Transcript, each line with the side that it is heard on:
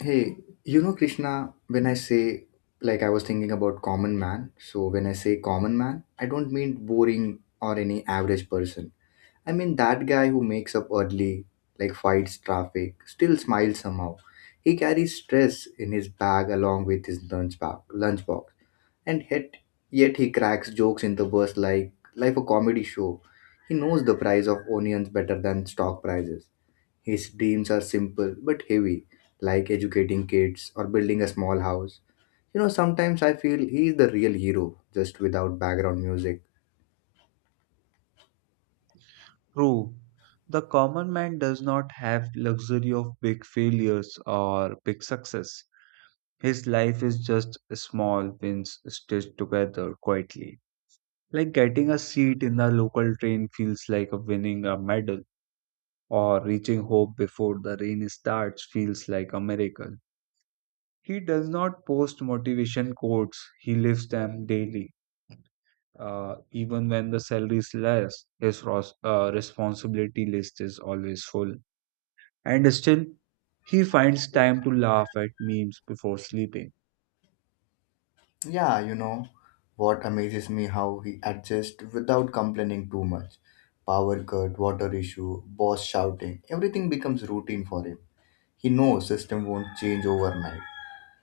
left: Hey, Krishna, when I say, I was thinking about common man. So when I say common man, I don't mean boring or any average person. I mean that guy who makes up early, like, fights traffic, still smiles somehow. He carries stress in his bag along with his lunch bag, lunchbox, and yet, yet he cracks jokes in the bus like a comedy show. He knows the price of onions better than stock prices. His dreams are simple but heavy, like educating kids or building a small house. Sometimes I feel he is the real hero, just without background music.
right: True. The common man does not have luxury of big failures or big success. His life is just small wins stitched together quietly. Like getting a seat in the local train feels like a winning a medal, or reaching home before the rain starts feels like a miracle. He does not post motivation quotes, he lives them daily. Even when the salary is less, his responsibility list is always full. And still, he finds time to laugh at memes before sleeping.
left: Yeah, what amazes me how he adjusts without complaining too much. Power cut, water issue, boss shouting, everything becomes routine for him. He knows system won't change overnight.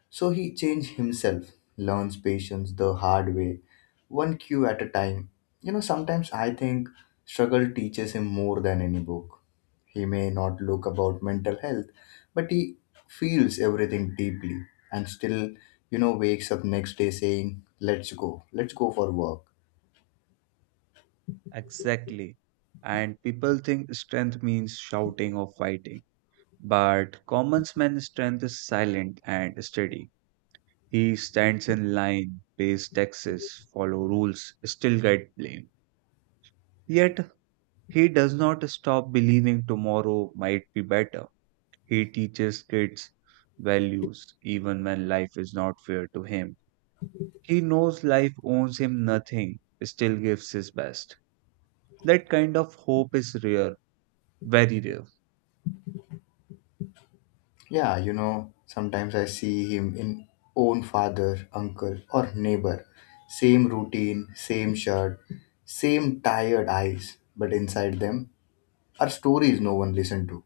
left: So he changed himself, learns patience the hard way, one cue at a time. Sometimes I think struggle teaches him more than any book. He may not look about mental health, but he feels everything deeply and still, wakes up next day saying, "Let's go, let's go for work."
right: Exactly. And people think strength means shouting or fighting. But common man's strength is silent and steady. He stands in line, pays taxes, follow rules, still get blamed. Yet he does not stop believing tomorrow might be better. He teaches kids values even when life is not fair to him. He knows life owes him nothing, still gives his best. That kind of hope is rare, very rare.
left: Yeah, sometimes I see him in own father, uncle, or neighbor. Same routine, same shirt, same tired eyes, but inside them are stories no one listened to.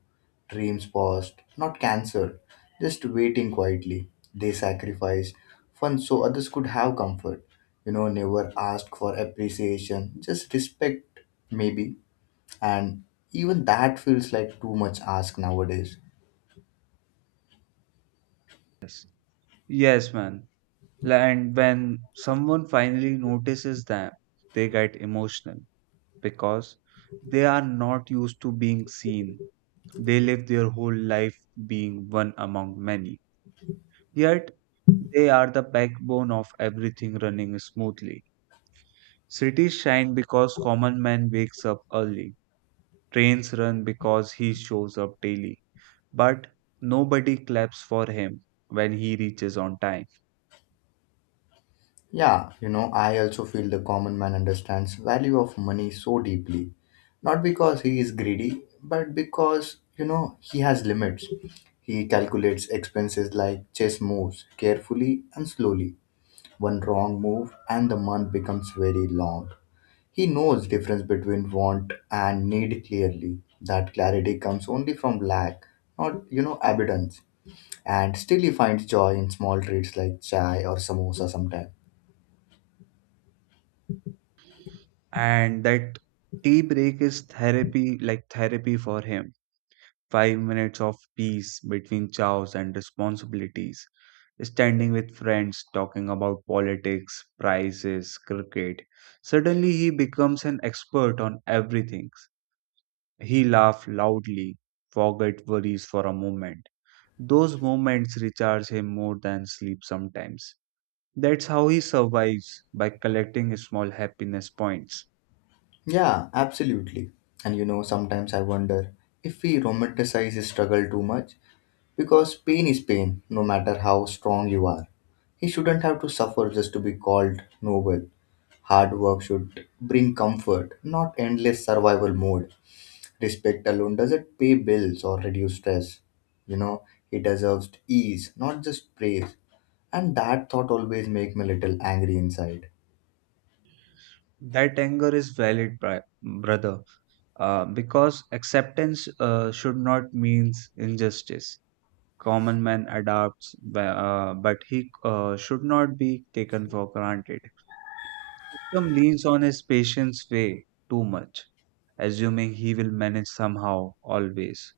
left: Dreams paused, not cancelled, just waiting quietly. They sacrificed fun so others could have comfort. Never asked for appreciation, just respect, maybe. And even that feels like too much ask nowadays.
right: Yes, yes, man. And when someone finally notices them, they get emotional because they are not used to being seen. They live their whole life being one among many. Yet, they are the backbone of everything running smoothly. Cities shine because common man wakes up early. Trains run because he shows up daily, but nobody claps for him when he reaches on time.
left: Yeah, I also feel the common man understands value of money so deeply. Not because he is greedy, but because, he has limits. He calculates expenses like chess moves carefully and slowly. One wrong move and the month becomes very long. He knows difference between want and need clearly. That clarity comes only from lack, not, abundance. And still he finds joy in small treats like chai or samosa sometimes.
right: And that tea break is therapy, like therapy for him. 5 minutes of peace between chows and responsibilities. Standing with friends, talking about politics, prices, cricket. Suddenly he becomes an expert on everything. He laughs loudly, forget worries for a moment. Those moments recharge him more than sleep sometimes. That's how he survives by collecting small happiness points.
left: Yeah, absolutely. And sometimes I wonder if we romanticize struggle too much because pain is pain, no matter how strong you are. He shouldn't have to suffer just to be called noble. Hard work should bring comfort, not endless survival mode. Respect alone doesn't pay bills or reduce stress. You know, he deserves ease, not just praise. And that thought always makes me a little angry inside.
right: That anger is valid, brother, because acceptance should not mean injustice. Common man adapts, but he should not be taken for granted. System leans on his patience way too much, assuming he will manage somehow, always.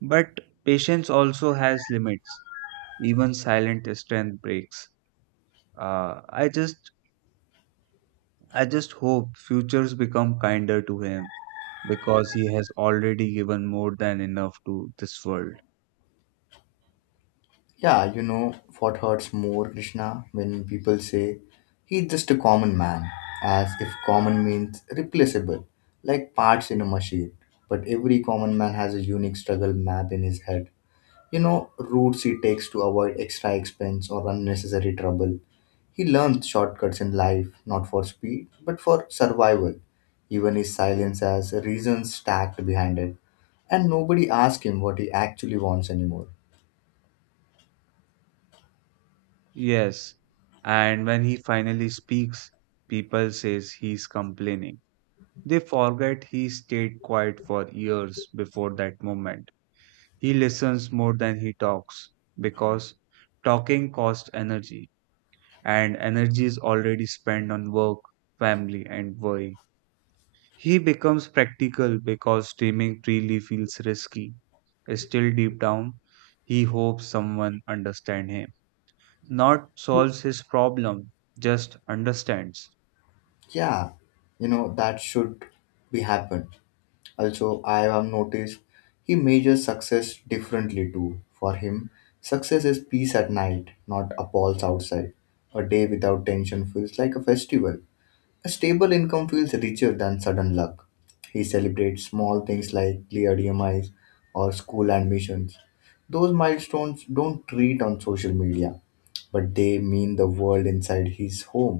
right: But patience also has limits, even silent strength breaks. I just I just hope futures become kinder to him because he has already given more than enough to this world.
left: Yeah, what hurts more, Krishna, when people say he's just a common man, as if common means replaceable, like parts in a machine. But every common man has a unique struggle map in his head. Routes he takes to avoid extra expense or unnecessary trouble. He learns shortcuts in life, not for speed, but for survival. Even his silence has reasons stacked behind it. And nobody asks him what he actually wants anymore.
right: Yes, and when he finally speaks, people says he's complaining. They forget he stayed quiet for years before that moment. He listens more than he talks because talking costs energy, and energy is already spent on work, family, and worry. He becomes practical because streaming freely feels risky. Still, deep down, he hopes someone understands him. Not solves his problem, just understands.
left: Yeah, that should be happen. Also, I have noticed he measures success differently too. For him, success is peace at night, not appalls outside. A day without tension feels like a festival. A stable income feels richer than sudden luck. He celebrates small things like cleared emis or school admissions. Those milestones don't treat on social media, but they mean the world inside his home.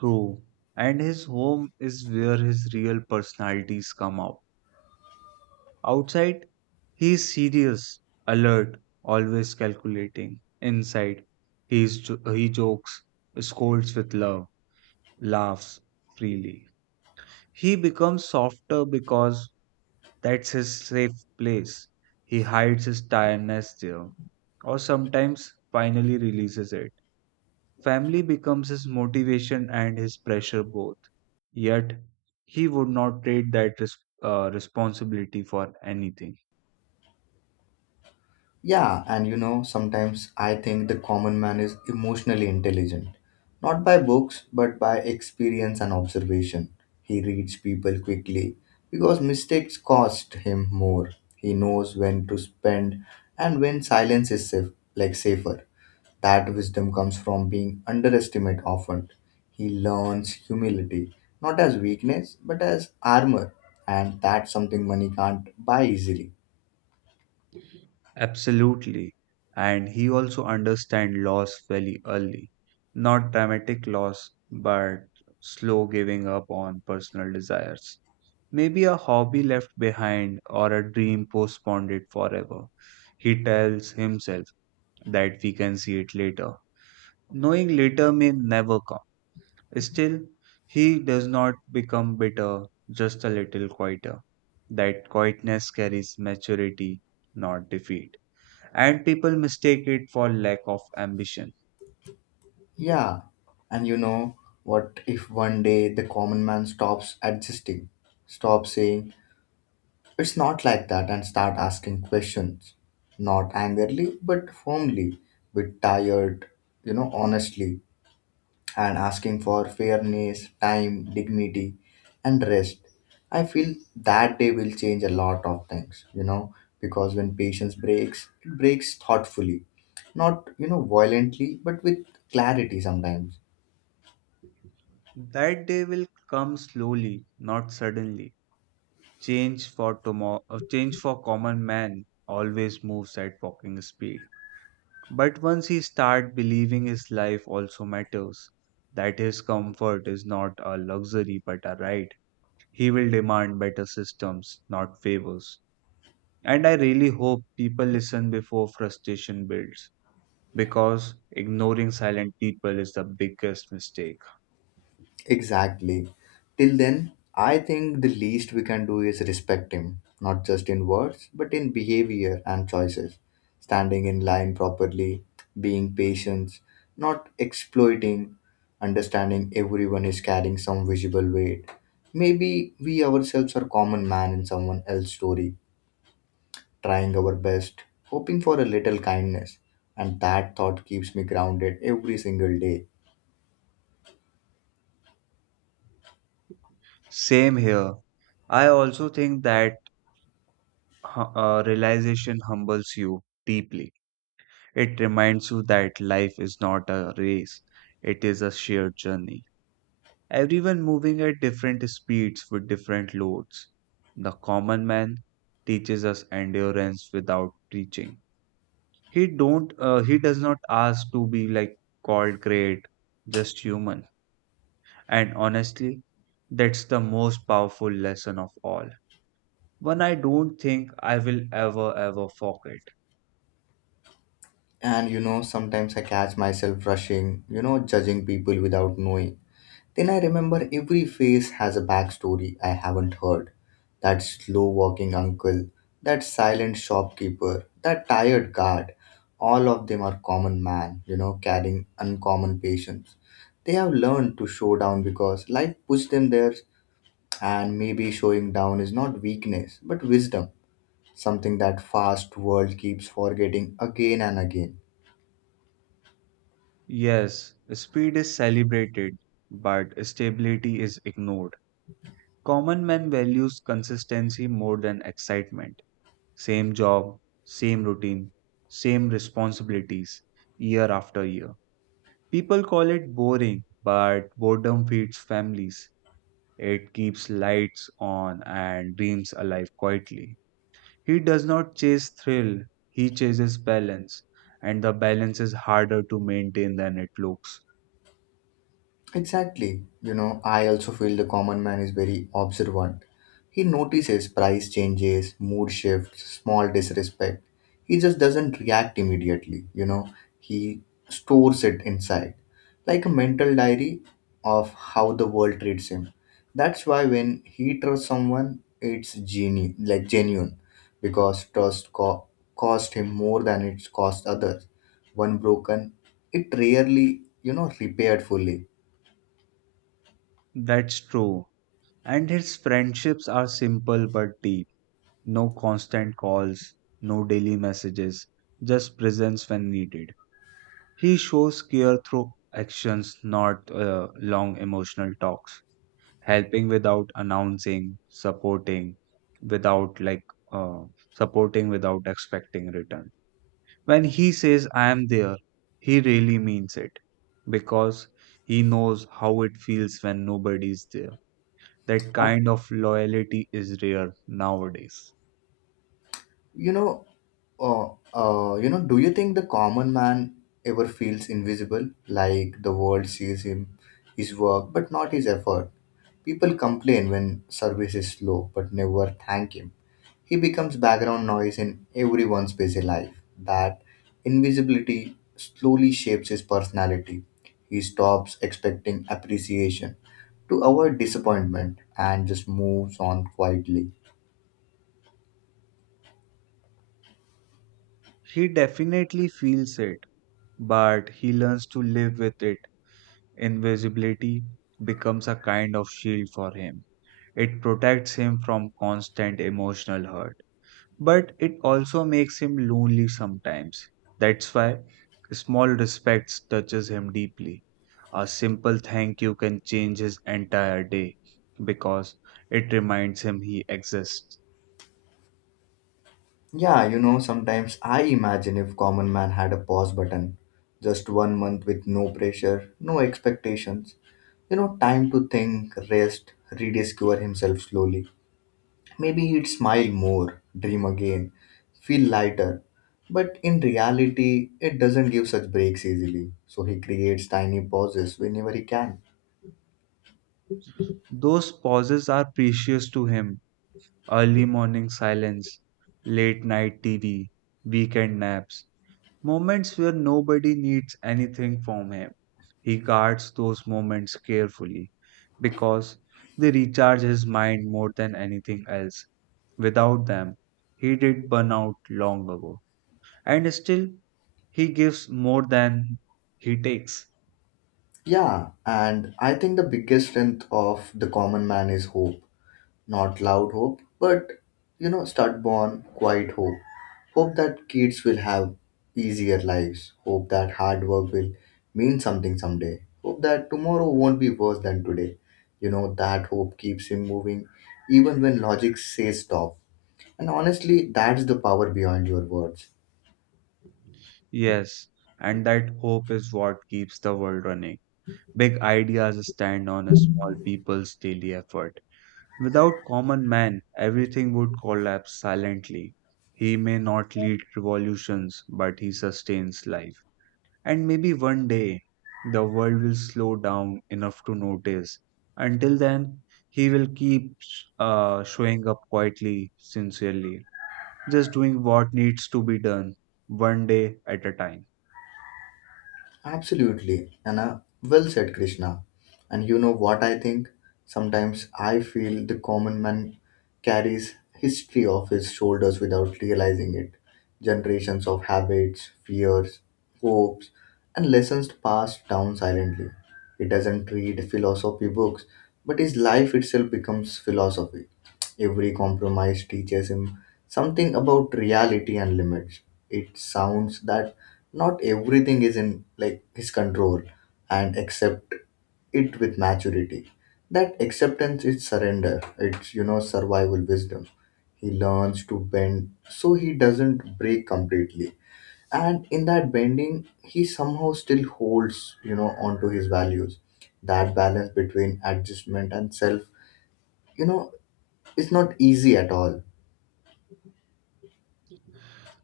right: True. And his home is where his real personalities come out. Outside, he is serious, alert, always calculating. Inside, he jokes, scolds with love, laughs freely. He becomes softer because that's his safe place. He hides his tiredness there, or sometimes finally releases it. Family becomes his motivation and his pressure both. Yet, he would not trade that responsibility for anything.
left: Yeah, and sometimes I think the common man is emotionally intelligent. Not by books, but by experience and observation. He reads people quickly because mistakes cost him more. He knows when to spend and when silence is safe, like safer. That wisdom comes from being underestimated often. He learns humility, not as weakness, but as armor, and that's something money can't buy easily.
right: Absolutely. And he also understands loss very early. Not dramatic loss, but slow giving up on personal desires. Maybe a hobby left behind or a dream postponed it forever. He tells himself that we can see it later, knowing later may never come. Still, he does not become bitter, just a little quieter. That quietness carries maturity, not defeat. And people mistake it for lack of ambition.
left: Yeah, and what? If one day the common man stops adjusting, stops saying, "It's not like that," and start asking questions, not angrily, but firmly, with tired, honestly, and asking for fairness, time, dignity, and rest. I feel that day will change a lot of things, because when patience breaks, it breaks thoughtfully, not, violently, but with clarity sometimes.
right: That day will come slowly, not suddenly. Change for tomorrow. Change for common man always moves at walking speed. But once he start believing his life also matters, that his comfort is not a luxury but a right, he will demand better systems, not favors. And I really hope people listen before frustration builds, because ignoring silent people is the biggest mistake.
left: Exactly. Till then, I think the least we can do is respect him, not just in words, but in behavior and choices. Standing in line properly, being patient, not exploiting, understanding everyone is carrying some visible weight. Maybe we ourselves are common man in someone else's story, trying our best, hoping for a little kindness. And that thought keeps me grounded every single day.
right: Same here. I also think that realization humbles you deeply. It reminds you that life is not a race, it is a shared journey. Everyone moving at different speeds with different loads. The common man teaches us endurance without preaching. He does not ask to be called great, just human. And honestly, that's the most powerful lesson of all. One I don't think I will ever ever forget.
left: And sometimes I catch myself rushing, judging people without knowing. Then I remember every face has a backstory I haven't heard. That slow walking uncle, that silent shopkeeper, that tired guard, all of them are common man, carrying uncommon patience. They have learned to show down because life pushed them there, and maybe showing down is not weakness but wisdom, something that fast world keeps forgetting again and again.
right: Yes, speed is celebrated, but stability is ignored. Common man values consistency more than excitement. Same job, same routine, same responsibilities, year after year. People call it boring, but boredom feeds families. It keeps lights on and dreams alive quietly. He does not chase thrill, he chases balance, and the balance is harder to maintain than it looks.
left: Exactly. I also feel the common man is very observant. He notices price changes, mood shifts, small disrespect. He just doesn't react immediately, he stores it inside, like a mental diary of how the world treats him. That's why when he trusts someone, it's like genuine, because cost him more than it's cost others. One broken, it rarely, repaired fully.
right: That's true. And his friendships are simple but deep. No constant calls, no daily messages, just presence when needed. He shows care through actions, not long emotional talks. Helping without announcing, without like uh, supporting without expecting return. When he says I am there, he really means it because he knows how it feels when nobody is there. That kind of loyalty is rare nowadays.
left: You know, uh, do you think the common man ever feels invisible, like the world sees him, his work, but not his effort? People complain when service is slow, but never thank him. He becomes background noise in everyone's busy life. That invisibility slowly shapes his personality. He stops expecting appreciation to avoid disappointment and just moves on quietly.
right: He definitely feels it, but he learns to live with it. Invisibility becomes a kind of shield for him. It protects him from constant emotional hurt, but it also makes him lonely sometimes. That's why small respects touches him deeply. A simple thank you can change his entire day because it reminds him he exists.
left: Yeah, sometimes I imagine if common man had a pause button, just 1 month with no pressure, no expectations, time to think, rest, rediscover himself slowly. Maybe he'd smile more, dream again, feel lighter. But in reality, it doesn't give such breaks easily, so he creates tiny pauses whenever he can.
right: Those pauses are precious to him. Early morning silence, late night TV, weekend naps, moments where nobody needs anything from him. He guards those moments carefully because they recharge his mind more than anything else. Without them, he did burn out long ago. And still, he gives more than he takes.
left: Yeah, and I think the biggest strength of the common man is hope, not loud hope, but stubborn, quiet hope. Hope that kids will have easier lives. Hope that hard work will mean something someday. Hope that tomorrow won't be worse than today. That hope keeps him moving even when logic says stop. And honestly, that's the power behind your words.
right: Yes, and that hope is what keeps the world running. Big ideas stand on a small people's daily effort. Without common man, everything would collapse silently. He may not lead revolutions, but he sustains life. And maybe one day the world will slow down enough to notice. Until then, he will keep showing up quietly, sincerely, just doing what needs to be done, one day at a time.
left: Absolutely, and well said, Krishna. And you know what I think? Sometimes I feel the common man carries history off his shoulders without realizing it. Generations of habits, fears, hopes, and lessons passed down silently. He doesn't read philosophy books, but his life itself becomes philosophy. Every compromise teaches him something about reality and limits. It sounds that not everything is in like his control, and accept it with maturity. That acceptance is surrender, it's survival wisdom. He learns to bend so he doesn't break completely, and in that bending he somehow still holds, onto his values. That balance between adjustment and self, you know is not easy at all.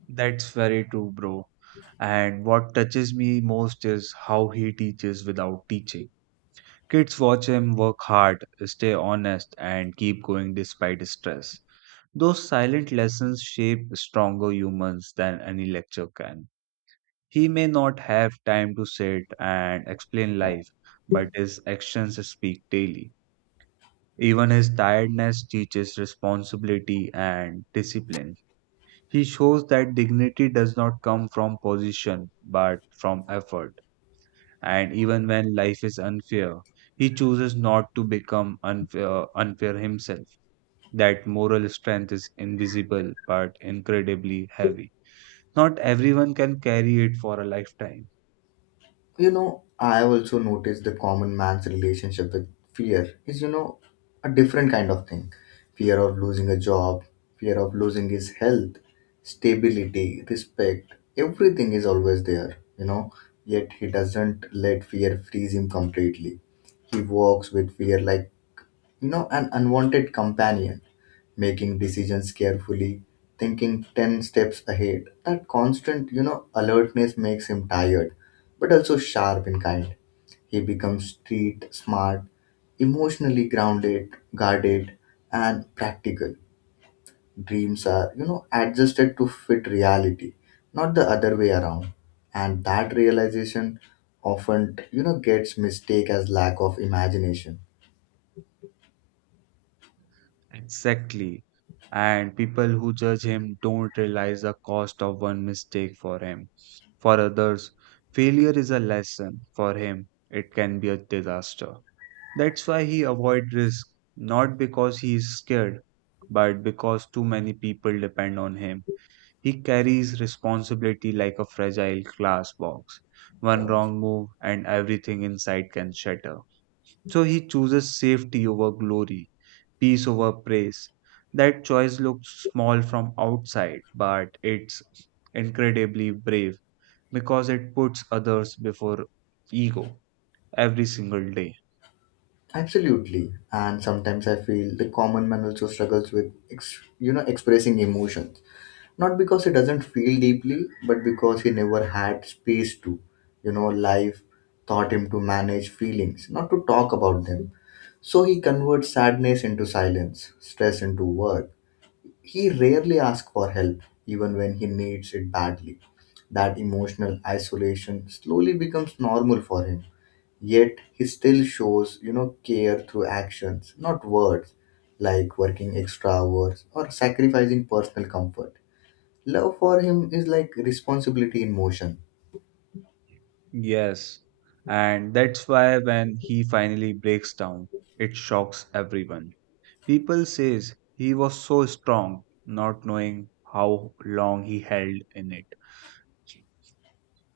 right: That's very true, bro. And what touches me most is how he teaches without teaching. Kids watch him work hard, stay honest, and keep going despite stress. Those silent lessons shape stronger humans than any lecture can. He may not have time to sit and explain life, but his actions speak daily. Even his tiredness teaches responsibility and discipline. He shows that dignity does not come from position but from effort. And even when life is unfair, he chooses not to become unfair, himself. That moral strength is invisible but incredibly heavy. Not everyone can carry it for a lifetime.
left: I also noticed the common man's relationship with fear is, a different kind of thing. Fear of losing a job, fear of losing his health, stability, respect, everything is always there, Yet he doesn't let fear freeze him completely. He walks with fear like, an unwanted companion, making decisions carefully, thinking 10 steps ahead. That constant, alertness makes him tired, but also sharp and kind. He becomes street smart, emotionally grounded, guarded, and practical. Dreams are, adjusted to fit reality, not the other way around. And that realization often, gets mistaken as lack of imagination.
right: Exactly. And people who judge him don't realize the cost of one mistake for him. For others, failure is a lesson. For him, it can be a disaster. That's why he avoid risk, not because he is scared, but because too many people depend on him. He carries responsibility like a fragile glass box. One wrong move and everything inside can shatter. So he chooses safety over glory, peace over praise. That choice looks small from outside, but it's incredibly brave because it puts others before ego every single day.
left: Absolutely. And sometimes I feel the common man also struggles with, expressing emotions. Not because he doesn't feel deeply, but because he never had space to. Life taught him to manage feelings, not to talk about them. So he converts sadness into silence, stress into work. He rarely asks for help, even when he needs it badly. That emotional isolation slowly becomes normal for him, yet he still shows care through actions, not words, like working extra hours or sacrificing personal comfort. Love for him is like responsibility in motion.
right: Yes, and that's why when he finally breaks down, it shocks everyone. People says he was so strong, not knowing how long he held in it.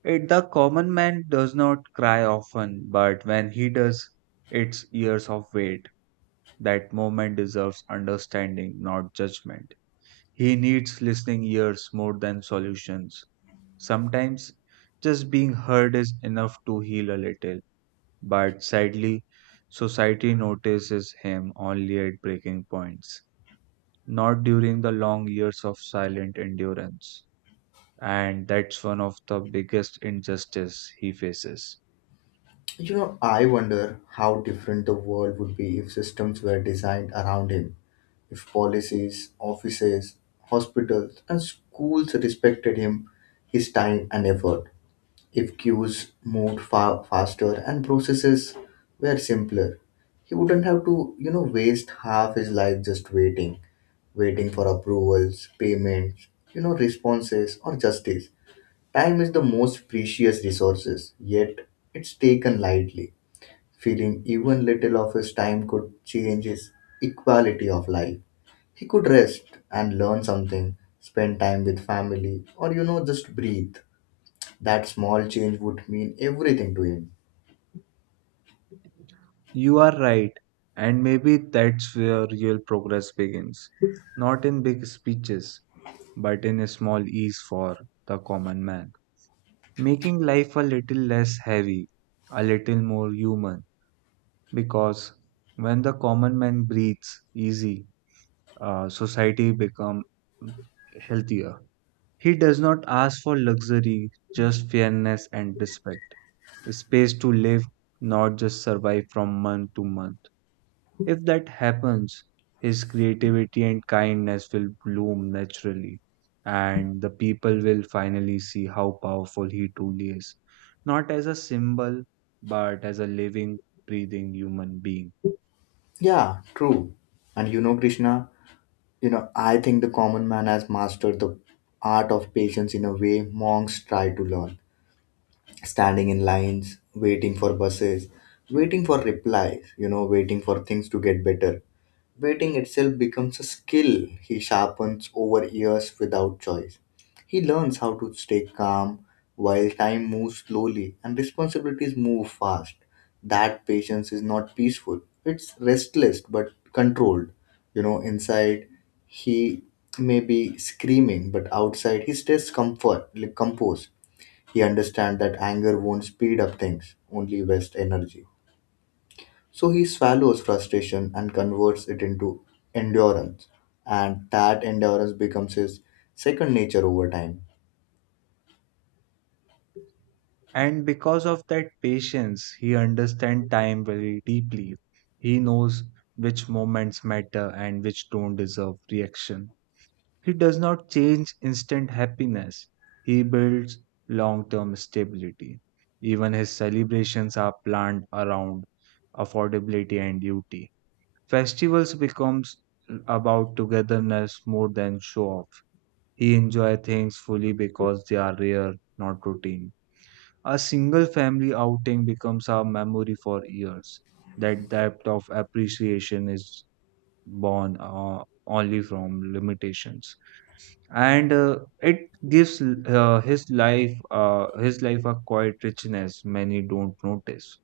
right: It the common man does not cry often, but when he does, it's years of wait. That moment deserves understanding, not judgment. He needs listening ears more than solutions. Sometimes just being heard is enough to heal a little, but sadly, society notices him only at breaking points, not during the long years of silent endurance. And that's one of the biggest injustice he faces.
left: I wonder how different the world would be if systems were designed around him, if policies, offices, hospitals, and schools respected him, his time and effort. If queues moved far faster and processes were simpler, he wouldn't have to, waste half his life just waiting, waiting for approvals, payments, responses or justice. Time is the most precious resources, yet it's taken lightly. Feeling even little of his time could change his equality of life. He could rest and learn something, spend time with family, or just breathe. That small change would mean everything to him.
right: You are right, and maybe that's where real progress begins. Not in big speeches, but in a small ease for the common man. Making life a little less heavy, a little more human, because when the common man breathes easy, society become healthier. He does not ask for luxury, just fairness and respect. Space to live, not just survive from month to month. If that happens, his creativity and kindness will bloom naturally, and the people will finally see how powerful he truly is. Not as a symbol, but as a living, breathing human being.
left: Yeah, true. And Krishna, I think the common man has mastered the art of patience in a way monks try to learn. Standing in lines, waiting for buses, waiting for replies, waiting for things to get better. Waiting itself becomes a skill he sharpens over years without choice. He learns how to stay calm while time moves slowly and responsibilities move fast. That patience is not peaceful, it's restless but controlled. Inside he may be screaming, but outside he stays comfort, like composed. He understands that anger won't speed up things, only waste energy. So he swallows frustration and converts it into endurance, and that endurance becomes his second nature over time.
right: And because of that patience, he understands time very deeply. He knows which moments matter and which don't deserve reaction. He does not change instant happiness, he builds long term stability. Even his celebrations are planned around affordability and duty. Festivals becomes about togetherness more than show off. He enjoys things fully because they are rare, not routine. A single family outing becomes a memory for years. That depth of appreciation is born only from limitations, and it gives his life a quiet richness many don't notice.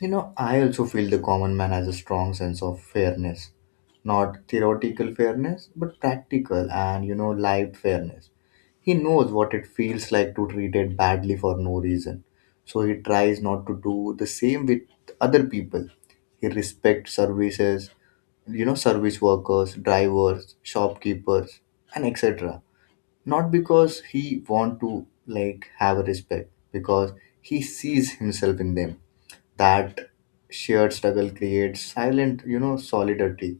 left: I also feel the common man has a strong sense of fairness. Not theoretical fairness, but practical and, lived fairness. He knows what it feels like to treat it badly for no reason. So he tries not to do the same with other people. He respects services, service workers, drivers, shopkeepers, and etc, not because he want to like have a respect because he sees himself in them. That shared struggle creates silent, solidarity.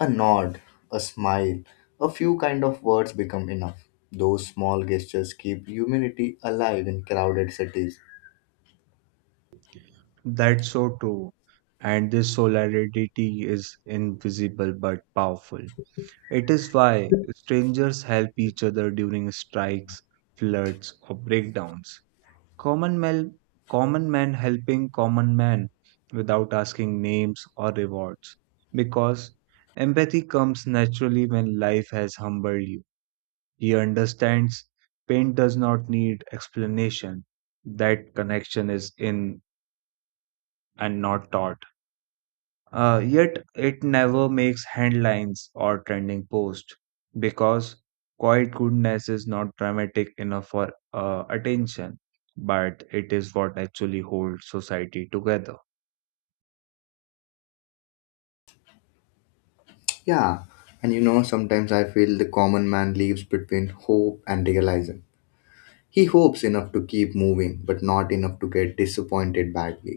left: A nod, a smile, a few kind of words become enough. Those small gestures keep humanity alive in crowded cities.
right: That's so true, and this solidarity is invisible but powerful. It is why strangers help each other during strikes, floods, or breakdowns. Common men, common men helping common men without asking names or rewards. Because empathy comes naturally when life has humbled you. He understands pain does not need explanation. That connection is in and not taught. Yet it never makes headlines or trending posts because quiet goodness is not dramatic enough for attention, but it is what actually holds society together.
left: Yeah, and sometimes I feel the common man lives between hope and realism. He hopes enough to keep moving, but not enough to get disappointed badly.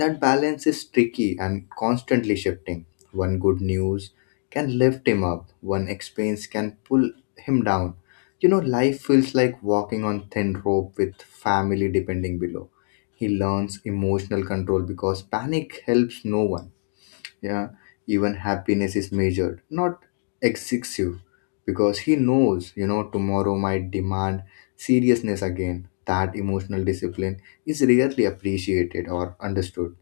left: That balance is tricky and constantly shifting. One good news can lift him up, one experience can pull him down. Life feels like walking on thin rope with family depending below. He learns emotional control because panic helps no one. Yeah, even happiness is measured, not excessive, because he knows, tomorrow might demand seriousness again. That emotional discipline is rarely appreciated or understood.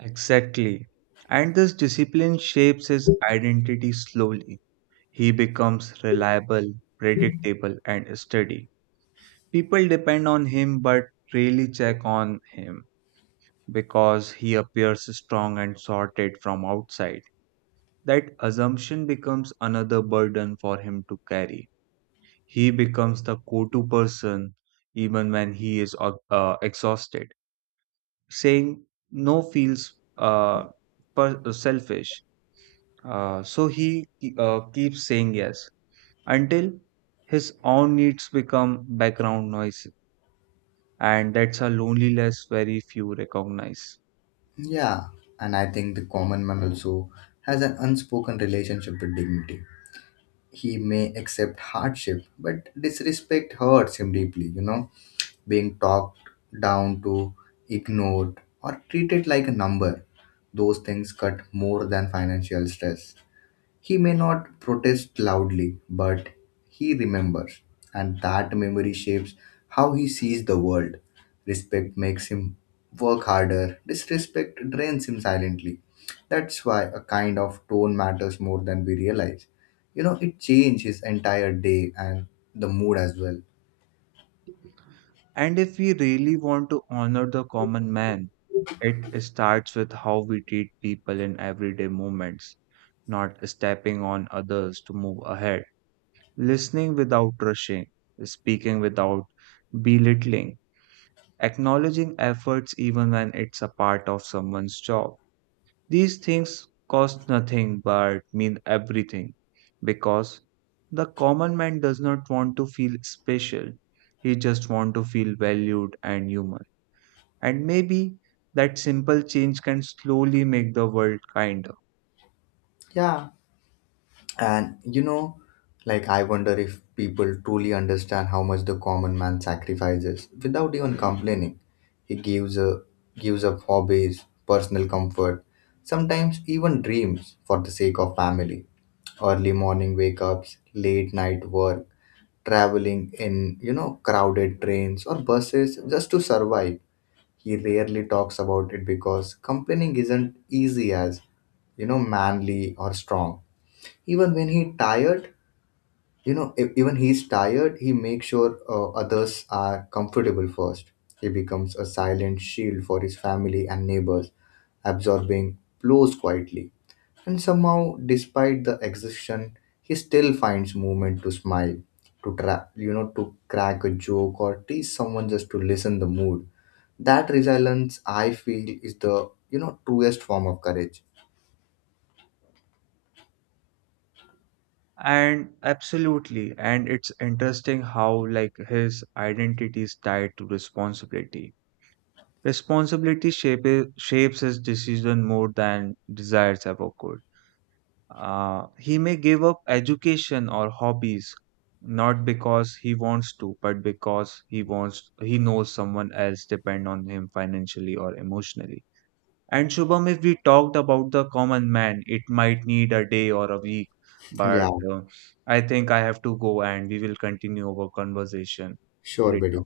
right: Exactly. And this discipline shapes his identity slowly. He becomes reliable, predictable, and steady. People depend on him but rarely check on him because he appears strong and sorted from outside. That assumption becomes another burden for him to carry. He becomes the go to person even when he is exhausted. Saying no feels selfish. So he keeps saying yes until his own needs become background noise. And that's a loneliness very few recognize.
left: Yeah, and I think the common man also has an unspoken relationship with dignity. He may accept hardship, but disrespect hurts him deeply, Being talked down to, ignored, or treated like a number, those things cut more than financial stress. He may not protest loudly, but he remembers, and that memory shapes how he sees the world. Respect makes him work harder, disrespect drains him silently. That's why a kind of tone matters more than we realize. It changes his entire day and the mood as well.
right: And if we really want to honor the common man, it starts with how we treat people in everyday moments, not stepping on others to move ahead, listening without rushing, speaking without belittling, acknowledging efforts even when it's a part of someone's job. These things cost nothing but mean everything because the common man does not want to feel special. He just wants to feel valued and human. And maybe that simple change can slowly make the world kinder.
left: Yeah, and like I wonder if people truly understand how much the common man sacrifices without even complaining. He gives up hobbies, personal comfort, sometimes even dreams for the sake of family. Early morning wake ups, late night work, traveling in, crowded trains or buses just to survive. He rarely talks about it because complaining isn't easy as, manly or strong. Even when he tired, even he's tired, he makes sure others are comfortable first. He becomes a silent shield for his family and neighbors, absorbing blows quietly, and somehow despite the exhaustion he still finds moment to smile, to tra- you know to crack a joke or tease someone just to lessen the mood. That resilience, I feel, is the truest form of courage.
right: And absolutely, and it's interesting how like his identity is tied to responsibility. Responsibility shapes his decision more than desires ever could. He may give up education or hobbies not because he wants to, but because he knows someone else depend on him financially or emotionally. And Shubham, if we talked about the common man, it might need a day or a week, but
left: Yeah,
right: I think I have to go and we will continue our conversation
left: sure
right: later.
left: buddy.